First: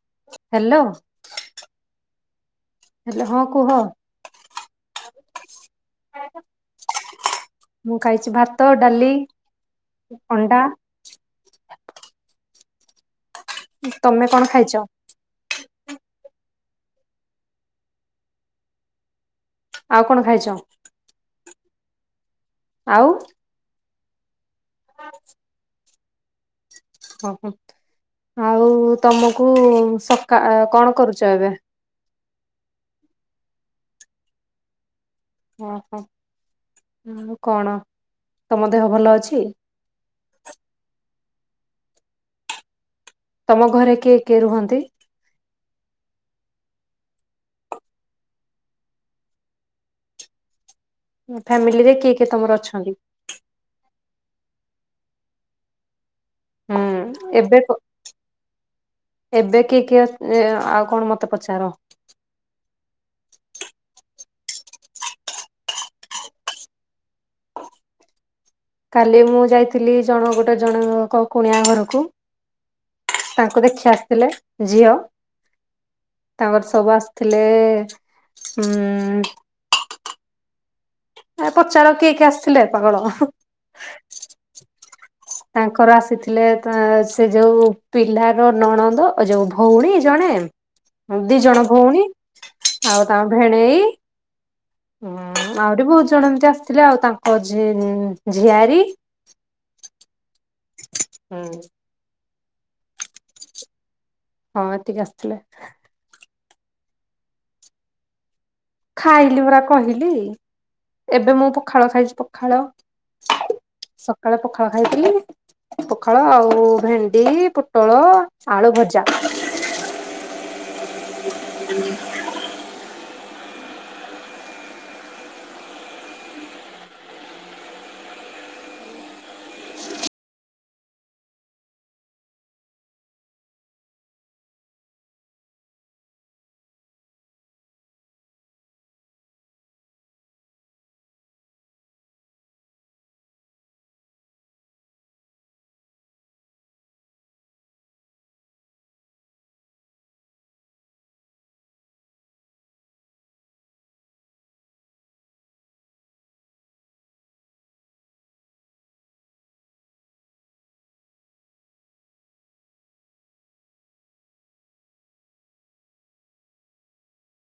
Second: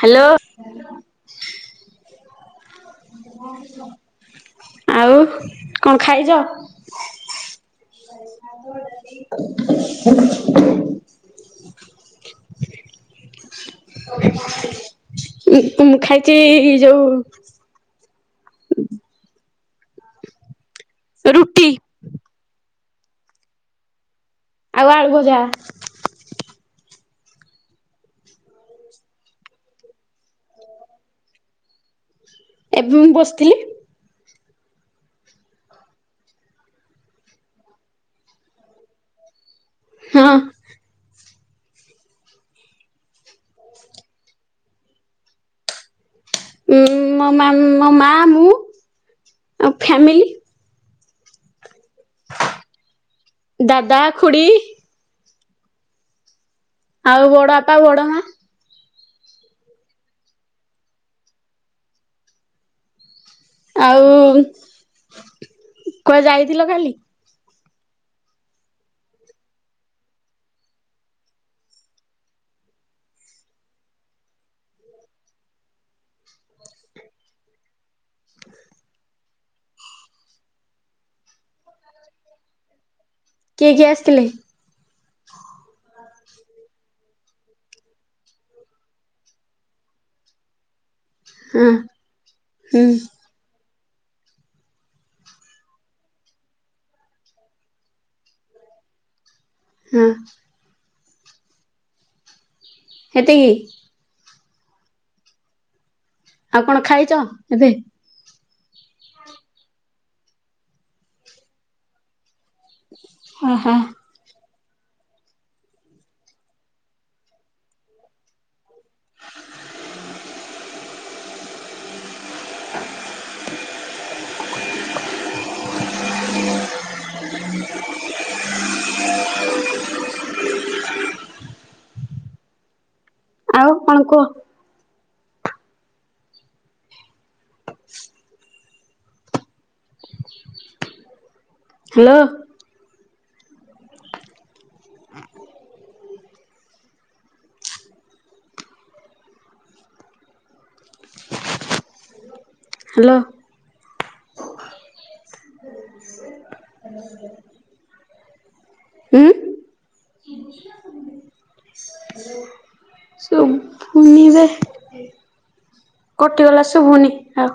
Hello. Hello ହେଲେ ହଁ କୁହ? ଆଉ କଣ ଖାଇବ? ମୁଁ ଖାଇଛି ଭାତ, ଡାଲି, ହ ଅଣ୍ଡା। [unintelligible] ତମେ କଣ ଖାଇଛ? ମୁଁ ଖାଇଛି ଯୋଉ ହୁଁ। ଆଉ କଣ ଖାଇଛ? ରୁଟି। ଆଉ ଆଉ ଆଳୁଭଜା। ଓହୋ ଆଉ ତମକୁ ସକା କଣ କରୁଛ ଏବେ? ଏବେ ମୁଁ ବସିଥିଲି। ଓହୋ ଆଉ କଣ ତମ ଦେହ ଭଲ ଅଛି। ହଁ। ତମ ଘରେ କିଏ କିଏ ରୁହନ୍ତି? ଉ ମୋ ମୋ ମା ମୁଁ ଆ ଫ୍ୟାମିଲି। ଫ୍ୟାମିଲିରେ କିଏ କିଏ ତମର ଅଛନ୍ତି? ଦାଦା ଖୁଡ଼ି ହୁଁ ଆଉ ବଡ ଏବେ ବାପା ବଡ ମା? ଏବେ କି କିଏ ଅ ଆଉ କଣ ମତେ ପଚାର? ଆଉ କୁଆଡେ ଯାଇଥିଲ କାଲି? କାଲି ମୁଁ ଯାଇଥିଲି ଜଣ ଗୋଟେ ଜଣଙ୍କ କୁଣିଆ ଘରକୁ। ତାଙ୍କୁ ଦେଖି ଆସିଥିଲେ ଝିଅ। ତାଙ୍କର ସବୁ ଆସିଥିଲେ ଉଁ ଏ ପଚାର କିଏ କିଏ ଆସିଥିଲେ ପାଗଳ। କିଏ କିଏ ଆସିଥିଲେ। ତାଙ୍କର ଆସିଥିଲେ ସେ ଯୋଉ ପିଲାର ନଣନ୍ଦ ଯୋଉ ଭଉଣୀ ଜଣେ ଦି ହଁ ଜଣ ଭଉଣୀ ହୁଁ ଆଉ ତାଙ୍କ ଭେଣେଇ। ହଁ ଆହୁରି ବହୁତ ଜଣ ଏମତି ଆସିଥିଲେ ଆଉ ତାଙ୍କ ଝି ଝିଆରୀ। ହୁଁ। ହୁଁ। ହେତିକି। ହଁମ ଏତିକି ଆସିଥିଲେ। ଆପଣ ଖାଇଛ ଏବେ। ଖାଇଲି ପରା କହିଲି। ଏବେ ମୁଁ ପଖାଳ ଖାଇଛି ପଖାଳ। ଓହୋ। ସକାଳେ ପଖାଳ ଖାଇଥିଲି। ପଖାଳ ଆଉ ଭେଣ୍ଡି, ପୋଟଳ, ଆଳୁ ଭଜା। [unintelligible] [inaudible] [inaudible] ଆଉ କଣ କୁହ। ହ [unintelligible] ହ୍ୟାଲୋ। ହ ହ୍ୟାଲୋ। ହୁଁ। ଉଁ। ସୁଭୁନି ବେ। କଟିଗଲା ଶୁଭୁନି ଆଉ।